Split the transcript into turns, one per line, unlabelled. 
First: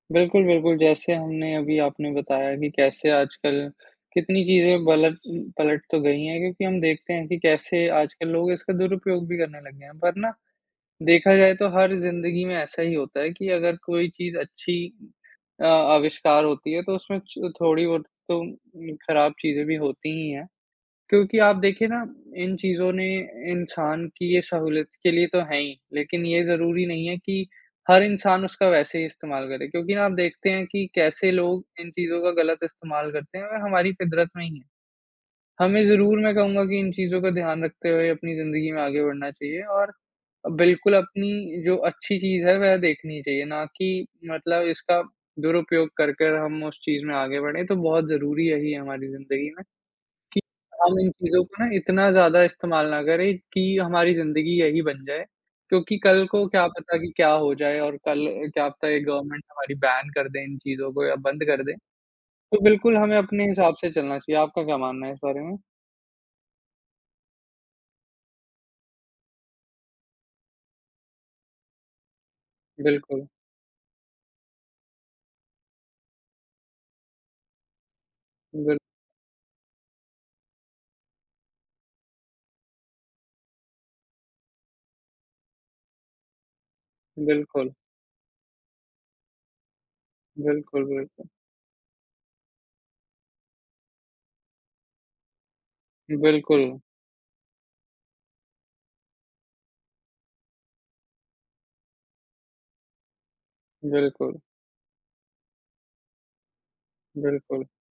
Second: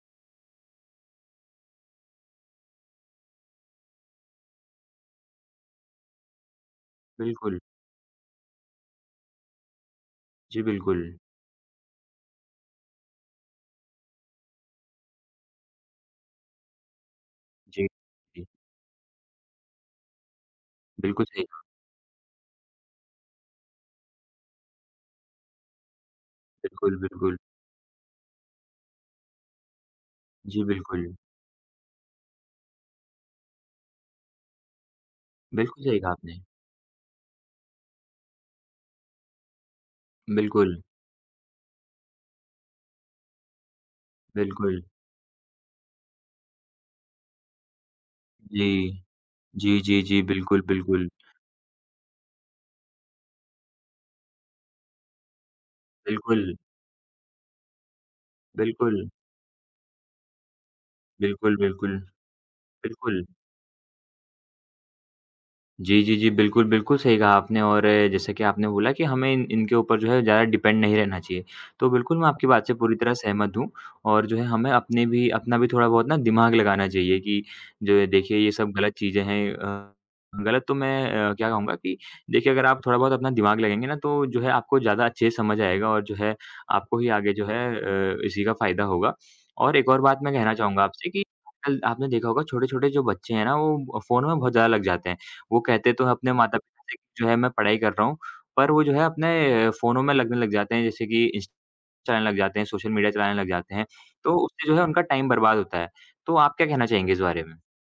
बिल्कुल, बिल्कुल। जैसे हमने अभी आपने बताया कि कैसे आजकल कितनी चीज़ें बलट पलट तो गई हैं क्योंकि हम देखते हैं कि
बिल्कुल।
कैसे आजकल लोग इसका दुरुपयोग भी करने लगे हैं। पर ना,
जी, बिल्कुल।
देखा जाए तो हर ज़िंदगी में ऐसा ही होता है कि अगर कोई चीज़ अच्छी अ, आविष्कार होती है तो उसमें च थोड़ी
जी,
बहुत तो
जी।
उम, खराब चीज़ें भी होती ही हैं।
बिल्कुल,
क्योंकि
सही
आप
कहा।
देखिए ना, इन चीज़ों ने इंसान की ये सहूलियत के लिए तो हैं ही लेकिन ये ज़रूरी
बिल्कुल,
नहीं है
बिल्कुल।
कि हर इंसान उसका वैसे ही इस्तेमाल करे क्योंकि आप देखते
जी,
हैं कि
बिल्कुल।
कैसे लोग इन चीज़ों का गलत इस्तेमाल करते हैं और हमारी फितरत में ही है।
बिल्कुल,
हमें
सही कहा
ज़रूर, मैं
आपने।
कहूँगा कि इन चीज़ों का ध्यान रखते हुए अपनी ज़िंदगी में आगे बढ़ना चाहिए और
बिल्कुल।
बिल्कुल अपनी जो अच्छी चीज़ है, वह देखनी चाहिए, ना कि मतलब
बिल्कुल।
इसका दुरुपयोग करके हम उस चीज़ में आगे बढ़ें। तो बहुत ज़रूरी
जी,
यही है हमारी ज़िंदगी में,
जी, जी, जी,
कि
बिल्कुल,
हम
बिल्कुल।
इन चीज़ों को ना इतना ज़्यादा इस्तेमाल ना करें कि हमारी ज़िंदगी यही बन जाए। क्योंकि कल को
बिल्कुल।
क्या पता कि क्या हो जाए और कल क्या पता ये
बिल्कुल।
गवर्नमेंट हमारी बैन कर दे इन चीज़ों को या बंद
बिल्कुल,
कर दे।
बिल्कुल।
तो बिल्कुल हमें
बिल्कुल।
अपने हिसाब से चलना चाहिए। आपका क्या मानना है इस बारे में?
जी, जी, जी, बिल्कुल, बिल्कुल सही कहा आपने और जैसे कि आपने बोला कि हमें इन इनके ऊपर जो है ज़्यादा डिपेंड नहीं रहना चाहिए, तो बिल्कुल मैं आपकी बात से पूरी तरह
बिल्कुल।
सहमत हूँ और जो है, हमें अपने भी अपना भी थोड़ा बहुत ना दिमाग लगाना चाहिए कि द देखिए, ये सब
बिल
गलत चीज़ें हैं। अ, गलत तो मैं अ, क्या कहूँगा कि देखिए, अगर आप थोड़ा बहुत अपना दिमाग लगाएँगे ना, तो जो है आपको ज़्यादा अच्छे से समझ आएगा और जो है आपको ही आगे जो है
बिल्कुल।
अ, इसी का फ़ायदा होगा। और एक और बात मैं कहना चाहूँगा
बिल्कुल,
आपसे कि
बिल्कुल।
आजकल आपने देखा होगा, छोटे-छोटे जो बच्चे हैं ना, वो अ, फ़ोन में बहुत ज़्यादा लग जाते हैं। वो कहते तो हैं अपने
बिल्कुल।
माता-पिता से कि जो है मैं पढ़ाई कर रहा हूँ, पर वो जो है अपने फ़ोनों में लगने लग जाते हैं। जैसे कि इंस चलाने लग जाते हैं, सोशल मीडिया चलाने लग जाते हैं, तो
बिल्कुल।
उससे जो है उनका टाइम बर्बाद होता है। तो आप क्या कहना चाहेंगे इस बारे में?
बिल्कुल।